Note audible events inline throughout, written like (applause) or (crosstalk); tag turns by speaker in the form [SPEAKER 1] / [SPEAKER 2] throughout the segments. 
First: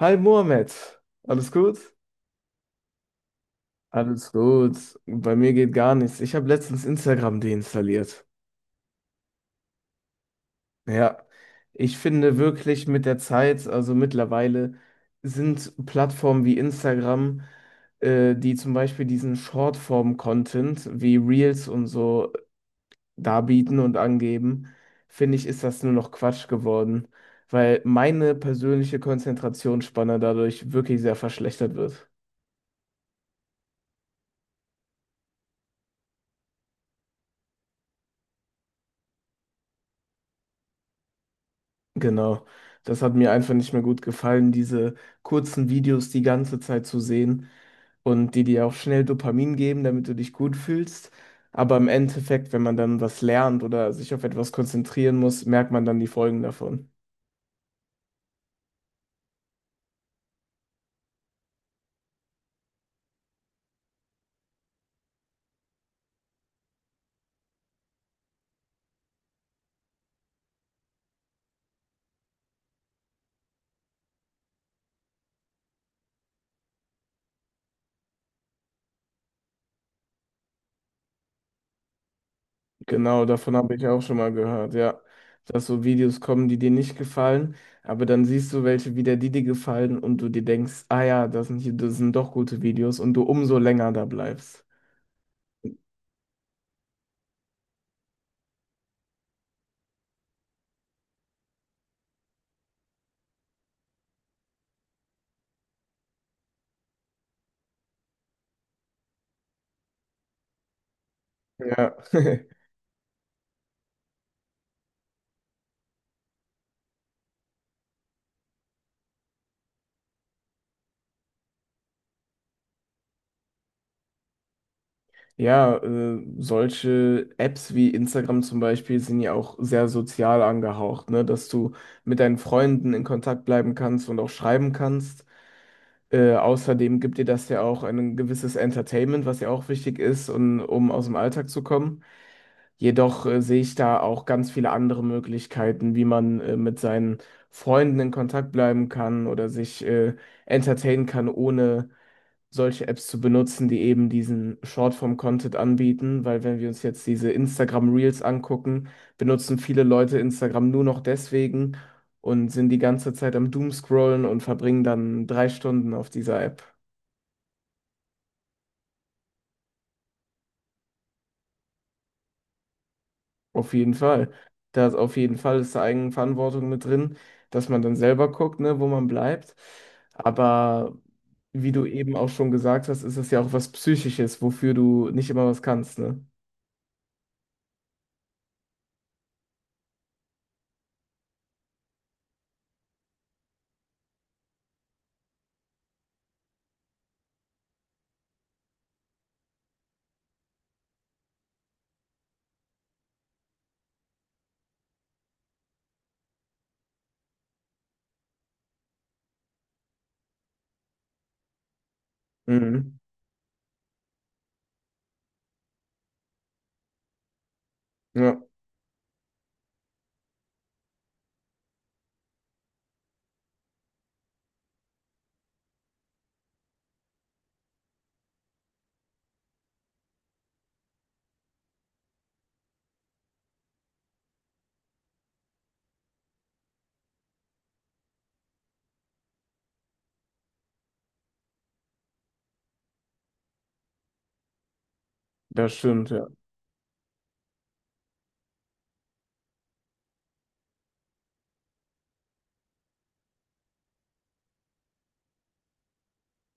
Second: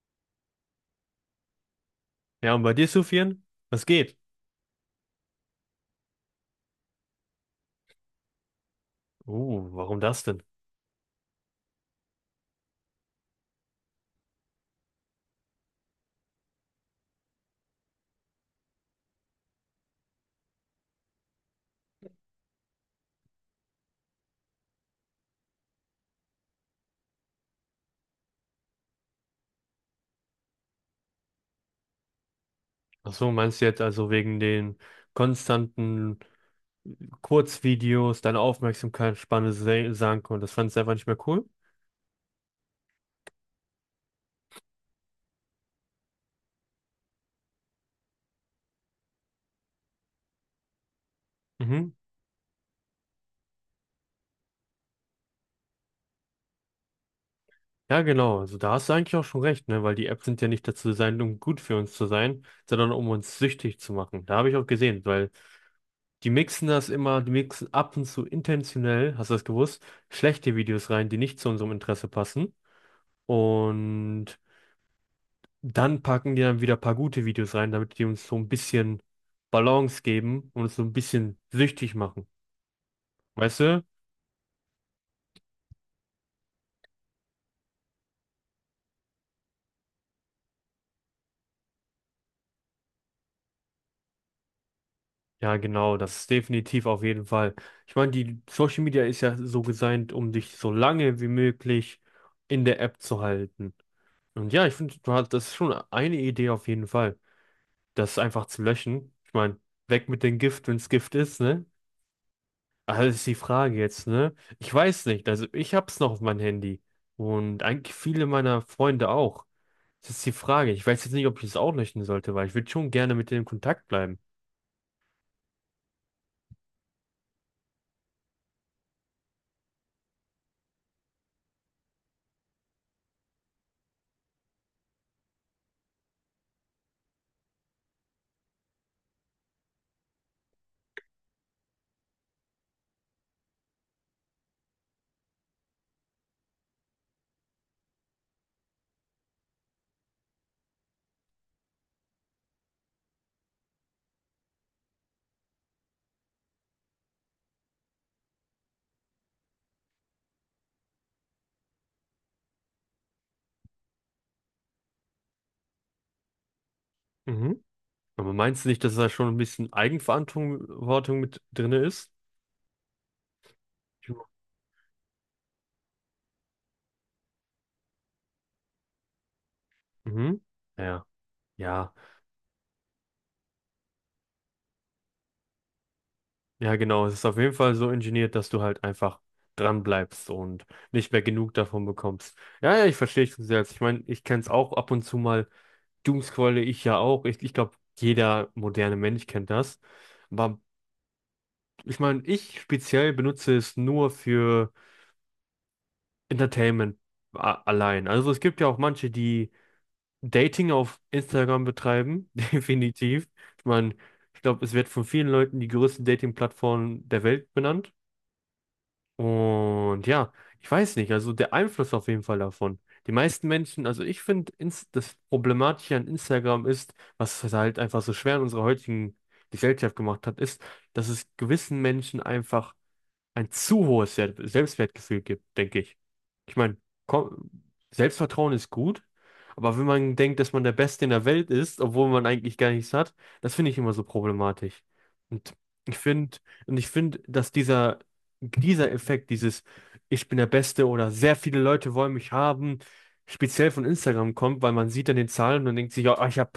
[SPEAKER 1] Hi Mohamed, alles gut?
[SPEAKER 2] Ja, und bei dir, Sufian? Was geht?
[SPEAKER 1] Alles gut. Bei mir geht gar nichts. Ich habe letztens Instagram deinstalliert.
[SPEAKER 2] Warum das denn?
[SPEAKER 1] Ja, ich finde wirklich mit der Zeit, also mittlerweile, sind Plattformen wie Instagram, die zum Beispiel diesen Shortform-Content wie Reels und so darbieten und angeben, finde ich, ist das nur noch Quatsch geworden, weil meine persönliche Konzentrationsspanne dadurch wirklich sehr verschlechtert wird.
[SPEAKER 2] Ach so, meinst du jetzt also wegen den konstanten Kurzvideos, deine Aufmerksamkeitsspanne sank und das fandest du einfach nicht mehr cool?
[SPEAKER 1] Genau, das hat mir einfach nicht mehr gut gefallen, diese kurzen Videos die ganze Zeit zu sehen und die dir auch schnell Dopamin geben, damit du dich gut fühlst. Aber im
[SPEAKER 2] Mhm.
[SPEAKER 1] Endeffekt, wenn man dann was lernt oder sich auf etwas konzentrieren muss, merkt man dann die Folgen davon.
[SPEAKER 2] Ja, genau. Also da hast du eigentlich auch schon recht, ne? Weil die Apps sind ja nicht dazu designt, um gut für uns zu sein, sondern um uns süchtig zu machen. Da habe ich auch gesehen, weil die mixen ab und zu intentionell, hast du das gewusst, schlechte Videos rein, die nicht zu unserem Interesse passen. Und dann packen die dann wieder ein paar gute Videos rein, damit die uns so ein bisschen Balance geben und uns so ein bisschen süchtig machen.
[SPEAKER 1] Genau, davon
[SPEAKER 2] Weißt
[SPEAKER 1] habe
[SPEAKER 2] du?
[SPEAKER 1] ich auch schon mal gehört, ja. Dass so Videos kommen, die dir nicht gefallen, aber dann siehst du welche wieder, die dir gefallen und du dir denkst, ah ja, das sind doch gute Videos und du umso länger da bleibst.
[SPEAKER 2] Ja, genau, das ist definitiv auf jeden Fall. Ich meine, die Social Media ist ja so designt, um dich so lange wie möglich in der App zu halten. Und ja, ich finde, das ist schon eine Idee auf jeden Fall, das einfach zu löschen. Ich meine, weg mit dem Gift, wenn es Gift ist, ne?
[SPEAKER 1] Ja, (laughs)
[SPEAKER 2] Also das ist die Frage jetzt, ne? Ich weiß nicht, also ich hab's noch auf meinem Handy und eigentlich viele meiner Freunde auch. Das ist die Frage. Ich weiß jetzt nicht, ob ich es auch löschen sollte, weil ich würde schon gerne mit denen in Kontakt bleiben.
[SPEAKER 1] ja, solche Apps wie Instagram zum Beispiel sind ja auch sehr sozial angehaucht, ne? Dass du mit deinen Freunden in Kontakt bleiben kannst und auch schreiben kannst. Außerdem gibt dir das ja auch ein gewisses Entertainment, was ja auch wichtig ist, und, um aus dem Alltag zu kommen. Jedoch sehe ich da auch ganz viele andere Möglichkeiten, wie man mit seinen Freunden in Kontakt bleiben kann oder sich entertainen kann, ohne solche Apps zu benutzen, die eben diesen Shortform-Content anbieten. Weil wenn wir uns jetzt diese Instagram Reels angucken, benutzen viele Leute Instagram nur noch deswegen und sind die ganze Zeit am Doomscrollen und verbringen dann 3 Stunden auf dieser App.
[SPEAKER 2] Mhm. Aber meinst du nicht, dass da schon ein bisschen Eigenverantwortung Verantwortung mit drin ist?
[SPEAKER 1] Auf jeden Fall. Da ist auf jeden Fall ist da Eigenverantwortung mit drin, dass man dann selber guckt, ne, wo man bleibt.
[SPEAKER 2] Mhm.
[SPEAKER 1] Aber
[SPEAKER 2] Ja,
[SPEAKER 1] wie du
[SPEAKER 2] ja.
[SPEAKER 1] eben auch schon gesagt hast, ist es ja auch was Psychisches, wofür du nicht immer was kannst, ne?
[SPEAKER 2] Ja, genau. Es ist auf jeden Fall so ingeniert, dass du halt einfach dran bleibst und nicht mehr genug davon bekommst. Ja, ja, ich verstehe dich selbst. Ich meine, ich kenne es auch ab und zu mal. Doomscrolle ich ja auch. Ich glaube, jeder moderne Mensch kennt das. Aber ich meine, ich speziell benutze es nur für Entertainment allein. Also es gibt ja auch manche, die Dating auf Instagram betreiben, (laughs)
[SPEAKER 1] Mhm.
[SPEAKER 2] definitiv. Ich meine, ich glaube, es wird von vielen Leuten die größte Dating-Plattform der Welt benannt.
[SPEAKER 1] Ja,
[SPEAKER 2] Und ja, ich weiß nicht, also der Einfluss auf jeden Fall davon. Die meisten Menschen, also ich finde, das Problematische an Instagram ist, was es halt einfach so schwer in unserer heutigen Gesellschaft gemacht hat, ist, dass es gewissen Menschen einfach ein zu hohes Selbstwertgefühl gibt, denke ich. Ich meine, komm, Selbstvertrauen ist gut, aber wenn man denkt, dass man der Beste in der Welt ist, obwohl man eigentlich gar nichts hat, das finde ich immer so problematisch. Und ich
[SPEAKER 1] ja.
[SPEAKER 2] finde, und ich finde, dass dieser Effekt, dieses Ich bin der Beste oder sehr viele Leute wollen mich haben, speziell von Instagram kommt, weil man sieht dann den Zahlen und denkt sich, ja, ich habe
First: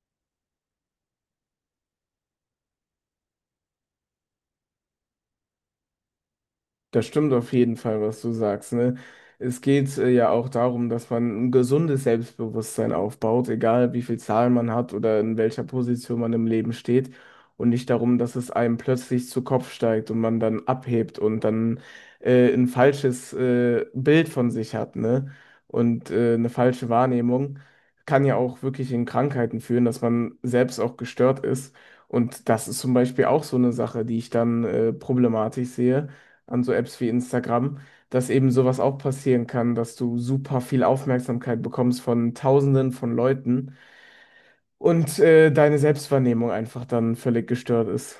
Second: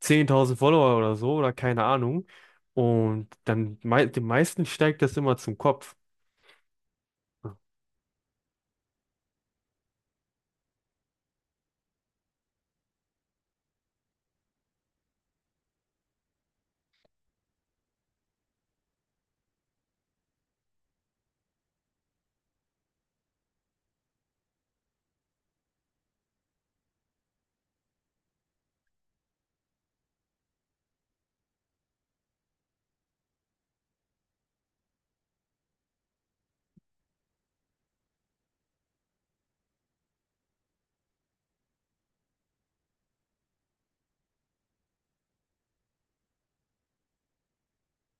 [SPEAKER 2] 10.000 Follower oder so oder keine Ahnung. Und dann mei den meisten steigt das immer zum Kopf.
[SPEAKER 1] Das stimmt auf jeden Fall, was du sagst, ne? Es geht ja auch darum, dass man ein gesundes Selbstbewusstsein aufbaut, egal wie viel Zahlen man hat oder in welcher Position man im Leben steht. Und nicht darum, dass es einem plötzlich zu Kopf steigt und man dann abhebt und dann ein falsches Bild von sich hat, ne? Und eine falsche Wahrnehmung kann ja auch wirklich in Krankheiten führen, dass man selbst auch gestört ist. Und das ist zum Beispiel auch so eine Sache, die ich dann problematisch sehe an so Apps wie Instagram, dass eben sowas auch passieren kann, dass du super viel Aufmerksamkeit bekommst von Tausenden von Leuten und deine Selbstwahrnehmung einfach dann völlig gestört ist.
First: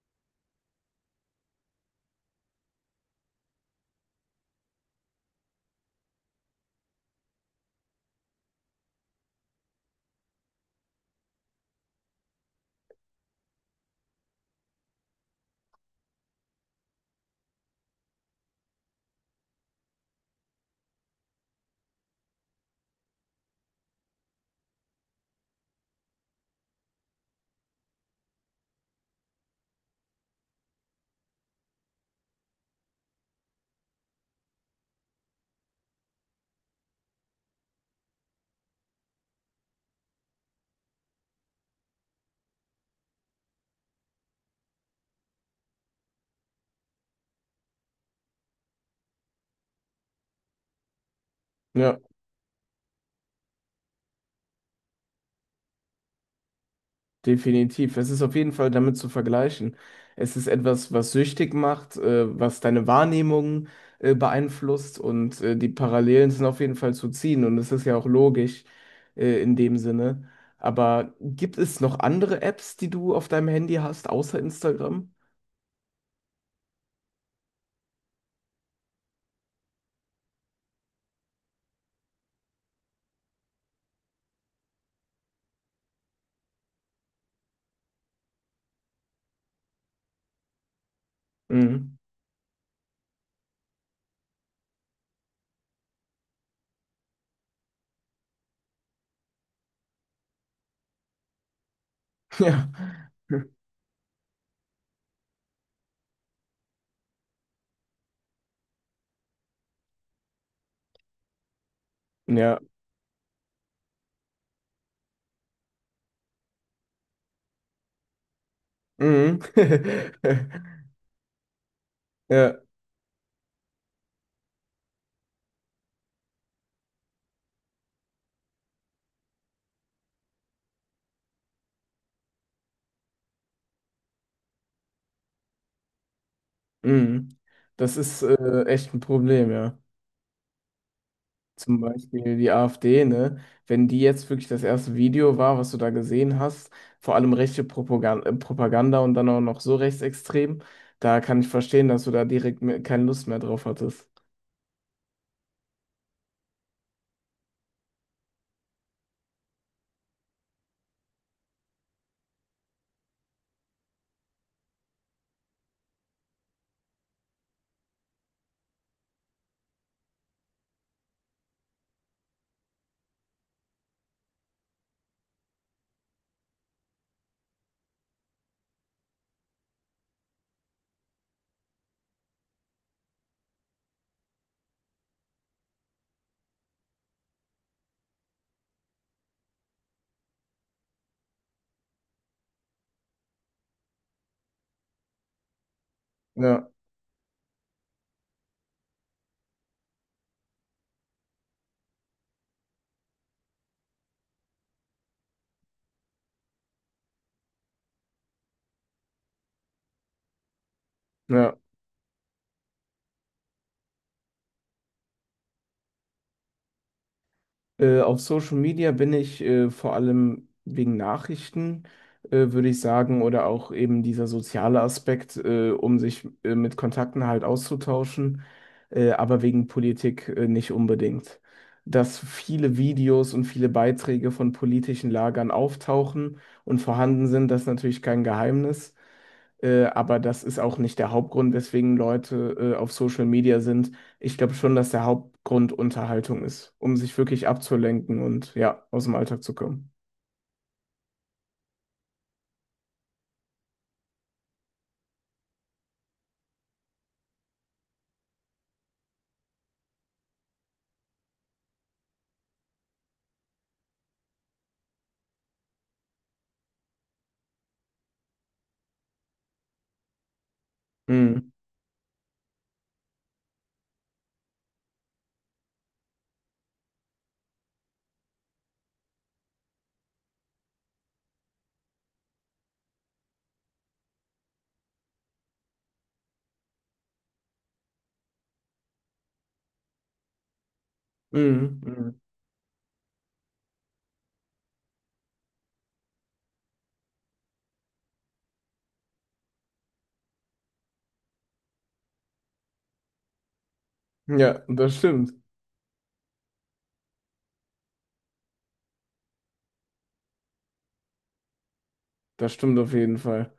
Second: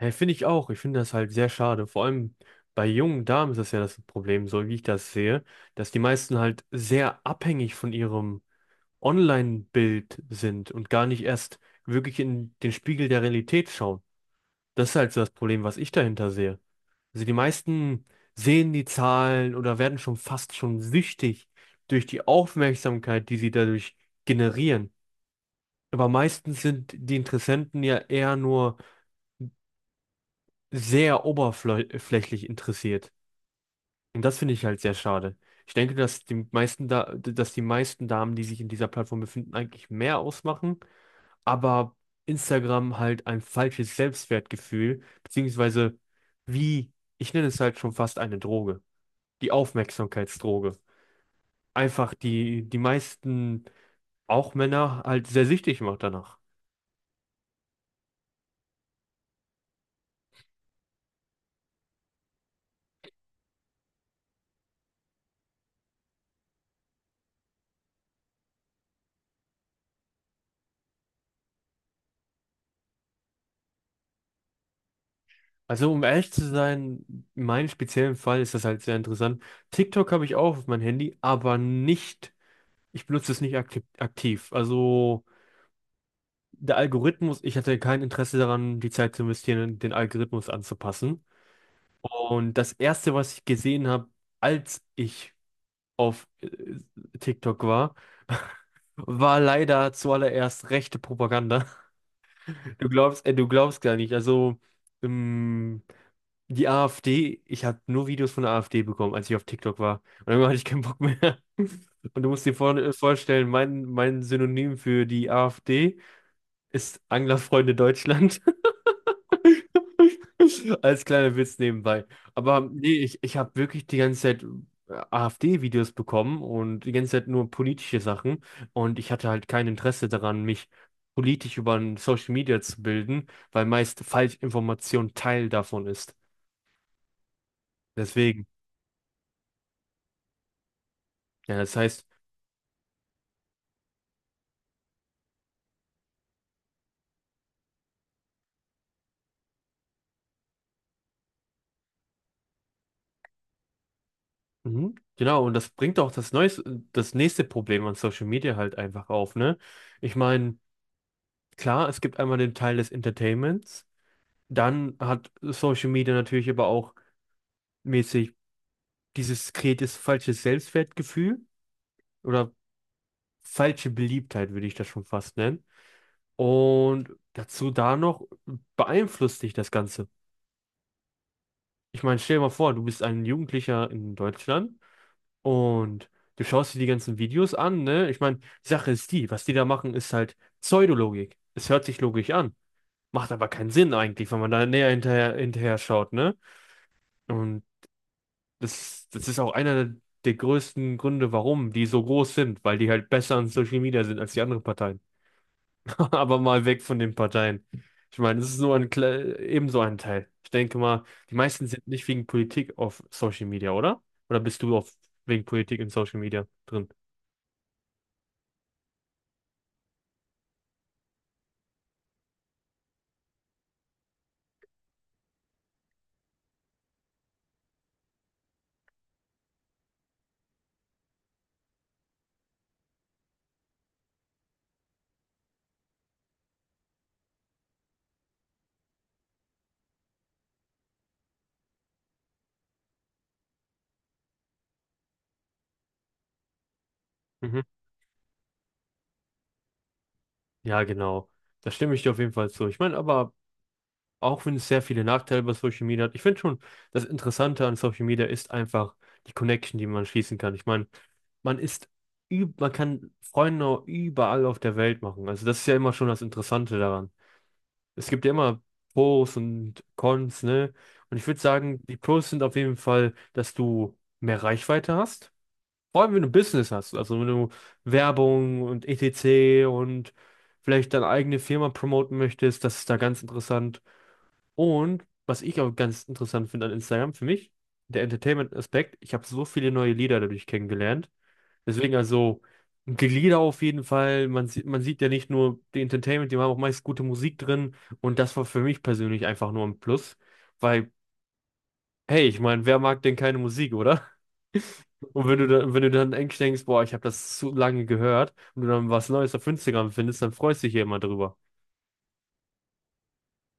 [SPEAKER 2] Ja, finde ich auch. Ich finde das halt sehr schade. Vor allem bei jungen Damen ist das ja das Problem, so wie ich das sehe, dass die meisten halt sehr abhängig von ihrem Online-Bild sind und gar nicht erst wirklich in den Spiegel der Realität schauen. Das ist halt so das Problem, was ich dahinter sehe. Also die meisten sehen die Zahlen oder werden schon fast schon süchtig durch die Aufmerksamkeit, die sie dadurch generieren. Aber meistens sind die Interessenten ja eher nur sehr oberflächlich interessiert. Und das finde ich halt sehr schade. Ich denke, dass die meisten Damen, die sich in dieser Plattform befinden, eigentlich mehr ausmachen, aber Instagram halt ein falsches Selbstwertgefühl, beziehungsweise wie, ich nenne es halt schon fast eine Droge, die Aufmerksamkeitsdroge.
[SPEAKER 1] Ja,
[SPEAKER 2] Einfach die meisten, auch Männer, halt sehr süchtig macht danach.
[SPEAKER 1] definitiv. Es ist auf jeden Fall damit zu vergleichen. Es ist etwas, was süchtig macht, was deine Wahrnehmung beeinflusst und die Parallelen sind auf jeden Fall zu ziehen und es ist ja auch logisch in dem Sinne. Aber gibt es noch andere Apps, die du auf deinem Handy hast, außer Instagram?
[SPEAKER 2] Also um ehrlich zu sein, in meinem speziellen Fall ist das halt sehr interessant. TikTok habe ich auch auf mein Handy, aber nicht, ich benutze es nicht aktiv. Also der Algorithmus, ich hatte kein Interesse daran, die Zeit zu investieren, den Algorithmus anzupassen.
[SPEAKER 1] Mhm.
[SPEAKER 2] Und das Erste, was ich gesehen habe, als ich auf TikTok war, war leider zuallererst rechte Propaganda. (laughs)
[SPEAKER 1] (laughs) Ja.
[SPEAKER 2] Du glaubst gar nicht. Also ähm, die AfD, ich habe nur Videos von der AfD bekommen, als ich auf TikTok war. Und irgendwann hatte ich keinen Bock mehr. (laughs) Und du musst dir
[SPEAKER 1] Ja.
[SPEAKER 2] vorstellen, mein Synonym für die AfD ist Anglerfreunde Deutschland.
[SPEAKER 1] Mhm.
[SPEAKER 2] (laughs)
[SPEAKER 1] (laughs)
[SPEAKER 2] Als kleiner Witz nebenbei.
[SPEAKER 1] Ja.
[SPEAKER 2] Aber nee, ich habe wirklich die ganze Zeit AfD-Videos bekommen und die ganze Zeit nur politische Sachen. Und ich hatte halt kein Interesse daran, mich politisch über ein Social Media zu bilden, weil meist Falschinformation Teil davon ist.
[SPEAKER 1] Mhm. Das ist
[SPEAKER 2] Deswegen,
[SPEAKER 1] echt ein Problem, ja.
[SPEAKER 2] ja, das
[SPEAKER 1] Zum
[SPEAKER 2] heißt.
[SPEAKER 1] Beispiel die AfD, ne? Wenn die jetzt wirklich das erste Video war, was du da gesehen hast, vor allem rechte Propaganda, Propaganda und dann auch noch so rechtsextrem, da kann ich verstehen, dass du da keine Lust mehr drauf hattest.
[SPEAKER 2] Mhm. Genau, und das bringt auch das nächste Problem an Social Media halt einfach auf, ne? Ich meine, klar, es gibt einmal den Teil des Entertainments, dann hat Social Media natürlich aber auch mäßig dieses kreiertes falsche Selbstwertgefühl oder falsche Beliebtheit, würde ich das schon fast nennen. Und dazu da noch beeinflusst dich das Ganze. Ich meine, stell dir mal vor, du bist ein Jugendlicher in Deutschland. Und du schaust dir die ganzen Videos an, ne? Ich meine, die Sache ist die, was die da machen, ist halt Pseudologik. Es hört sich logisch an, macht aber keinen Sinn eigentlich, wenn man da näher hinterher schaut, ne?
[SPEAKER 1] Ja,
[SPEAKER 2] Und das ist auch einer der größten Gründe, warum die so groß sind, weil die halt besser an Social Media sind als die anderen Parteien. (laughs) Aber mal weg von den Parteien. Ich meine, das ist nur ebenso ein Teil. Ich denke mal, die
[SPEAKER 1] ja.
[SPEAKER 2] meisten sind nicht wegen Politik auf Social Media, oder? Oder wegen Politik in Social Media drin?
[SPEAKER 1] Auf Social Media bin ich vor allem wegen Nachrichten, würde ich sagen, oder auch eben dieser soziale Aspekt, um sich mit Kontakten halt auszutauschen, aber wegen Politik nicht unbedingt. Dass viele Videos und viele Beiträge von politischen Lagern auftauchen und vorhanden sind, das ist natürlich kein Geheimnis. Aber das ist auch nicht der Hauptgrund, weswegen Leute auf Social Media sind. Ich glaube schon, dass der Hauptgrund Unterhaltung ist, um sich wirklich
[SPEAKER 2] Mhm.
[SPEAKER 1] abzulenken und ja, aus dem Alltag zu kommen.
[SPEAKER 2] Ja, genau. Da stimme ich dir auf jeden Fall zu. Ich meine, aber auch wenn es sehr viele Nachteile bei Social Media hat, ich finde schon, das Interessante an Social Media ist einfach die Connection, die man schließen kann. Ich meine, man ist, man kann Freunde überall auf der Welt machen. Also das ist ja immer schon das Interessante daran. Es gibt ja immer Pros und Cons, ne? Und ich würde
[SPEAKER 1] Mhm.
[SPEAKER 2] sagen, die Pros sind auf jeden Fall, dass du mehr Reichweite hast. Vor allem, wenn du Business hast, also wenn du Werbung und etc. und vielleicht deine eigene Firma promoten möchtest, das ist da ganz interessant. Und was ich auch ganz interessant finde an Instagram, für mich, der Entertainment-Aspekt, ich habe so viele neue Lieder dadurch kennengelernt. Deswegen
[SPEAKER 1] Mhm.
[SPEAKER 2] also die Lieder auf jeden Fall, man sieht ja nicht nur die Entertainment, die haben auch meist gute Musik drin und das war für mich persönlich einfach nur ein Plus, weil, hey, ich meine, wer mag denn keine Musik, oder?
[SPEAKER 1] Mhm. Ja, das
[SPEAKER 2] Und
[SPEAKER 1] stimmt.
[SPEAKER 2] wenn du dann, wenn du dann eigentlich denkst, boah, ich habe das zu lange gehört und du dann was Neues auf Instagram findest, dann freust du dich ja immer drüber.
[SPEAKER 1] Das stimmt auf jeden Fall.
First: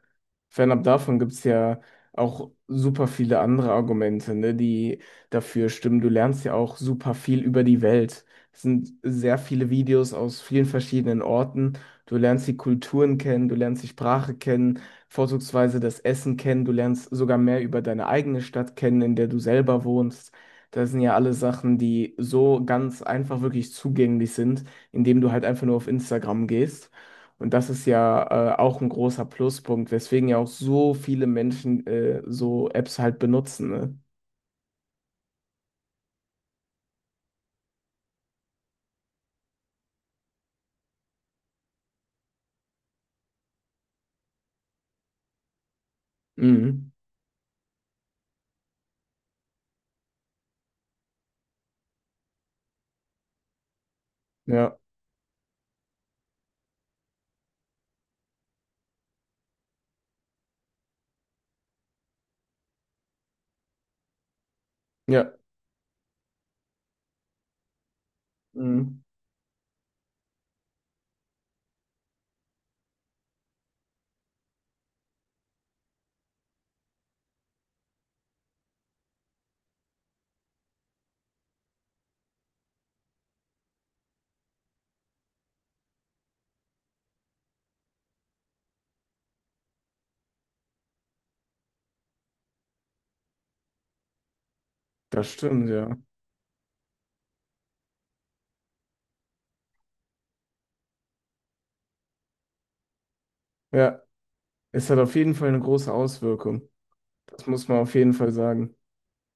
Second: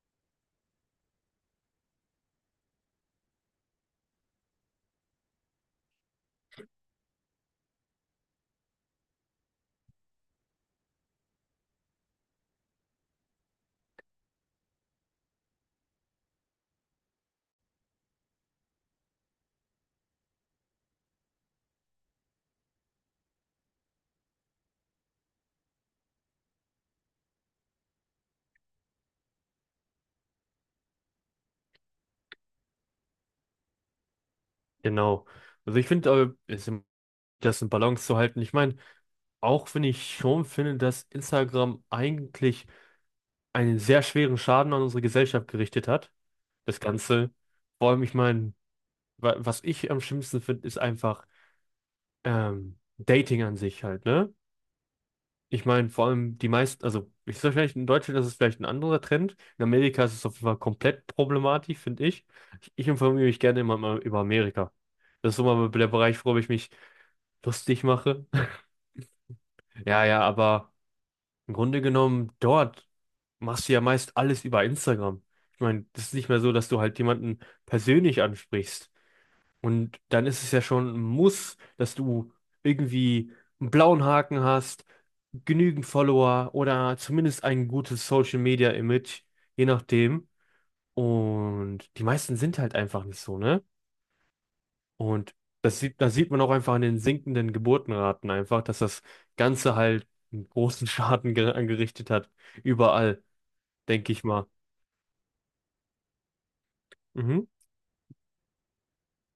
[SPEAKER 1] Fernab davon gibt es ja auch super viele andere Argumente, ne, die dafür stimmen. Du lernst ja auch super viel über die Welt. Es sind sehr viele Videos aus vielen verschiedenen Orten. Du lernst die Kulturen kennen, du lernst die Sprache kennen, vorzugsweise das Essen kennen. Du lernst sogar mehr über deine eigene Stadt kennen, in der du selber wohnst. Das sind ja alle Sachen, die so ganz einfach wirklich zugänglich sind, indem du halt einfach nur auf Instagram gehst. Und das ist ja auch ein großer Pluspunkt, weswegen ja auch so viele Menschen so Apps halt benutzen, ne?
[SPEAKER 2] Genau. Also ich finde, das in Balance zu halten. Ich meine, auch wenn ich schon finde, dass Instagram eigentlich einen sehr schweren Schaden an unsere Gesellschaft gerichtet hat, das
[SPEAKER 1] Mhm.
[SPEAKER 2] Ganze. Vor allem, ich meine, was ich am schlimmsten finde, ist einfach Dating an sich halt, ne?
[SPEAKER 1] Ja,
[SPEAKER 2] Ich meine, vor allem die meisten, also ich sage vielleicht, in Deutschland ist es vielleicht ein anderer Trend. In Amerika ist es auf jeden Fall komplett problematisch, finde ich. Ich. Ich informiere mich gerne immer mal über Amerika.
[SPEAKER 1] ja,
[SPEAKER 2] Das ist immer der Bereich, worüber ich mich lustig mache. (laughs)
[SPEAKER 1] mhm.
[SPEAKER 2] Ja, ja, aber im Grunde genommen, dort machst du ja meist alles über Instagram. Ich meine, das ist nicht mehr so, dass du halt jemanden persönlich ansprichst. Und dann ist es ja schon ein Muss, dass du irgendwie einen blauen Haken hast, genügend Follower oder zumindest ein gutes Social Media Image, je nachdem. Und die meisten sind halt einfach nicht so, ne?
[SPEAKER 1] Das
[SPEAKER 2] Und
[SPEAKER 1] stimmt, ja.
[SPEAKER 2] das sieht man auch einfach an den sinkenden Geburtenraten einfach, dass das Ganze halt einen großen (laughs) Schaden angerichtet hat. Überall,
[SPEAKER 1] Ja,
[SPEAKER 2] denke ich mal.
[SPEAKER 1] es hat auf jeden Fall eine große Auswirkung. Das
[SPEAKER 2] Mhm.
[SPEAKER 1] muss man auf jeden Fall sagen.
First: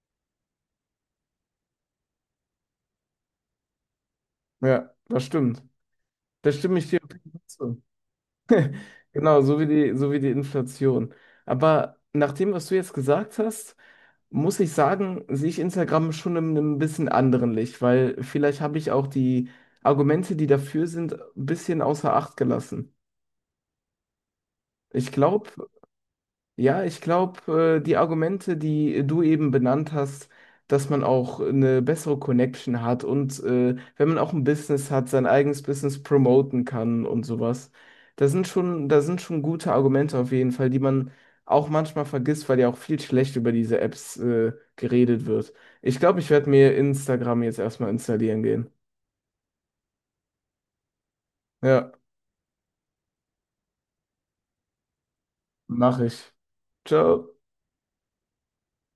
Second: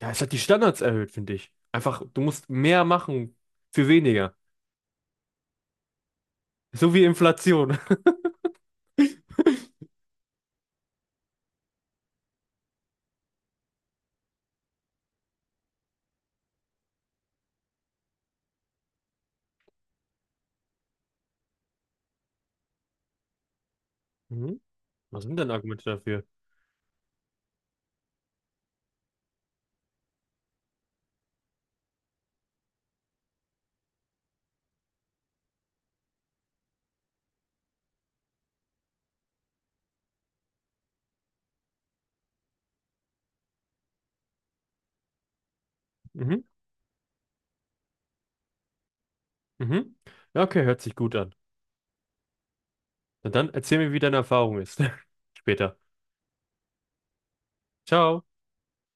[SPEAKER 2] Ja, es hat die Standards erhöht, finde ich. Einfach, du musst mehr machen für weniger.
[SPEAKER 1] Ja, das stimmt. Da stimme ich
[SPEAKER 2] So
[SPEAKER 1] dir
[SPEAKER 2] wie
[SPEAKER 1] auf jeden Fall
[SPEAKER 2] Inflation.
[SPEAKER 1] zu. Genau, so wie die Inflation. Aber nach dem, was du jetzt gesagt hast, muss ich sagen, sehe ich Instagram schon in einem bisschen anderen Licht, weil vielleicht habe ich auch die Argumente, die dafür sind, ein bisschen außer Acht gelassen.
[SPEAKER 2] (laughs)
[SPEAKER 1] Ich
[SPEAKER 2] Was sind denn
[SPEAKER 1] glaube,
[SPEAKER 2] Argumente dafür?
[SPEAKER 1] ja, ich glaube, die Argumente, die du eben benannt hast, dass man auch eine bessere Connection hat und wenn man auch ein Business hat, sein eigenes Business promoten kann und sowas. Da sind schon gute Argumente auf jeden Fall, die man auch manchmal vergisst, weil ja auch viel schlecht über diese Apps geredet wird. Ich glaube, ich
[SPEAKER 2] Mhm,
[SPEAKER 1] werde mir Instagram jetzt erstmal installieren gehen.
[SPEAKER 2] mhm. Ja, okay, hört sich gut an.
[SPEAKER 1] Ja,
[SPEAKER 2] Na dann erzähl mir, wie deine Erfahrung ist. (laughs) Später.
[SPEAKER 1] mache ich. Ciao.
[SPEAKER 2] Ciao.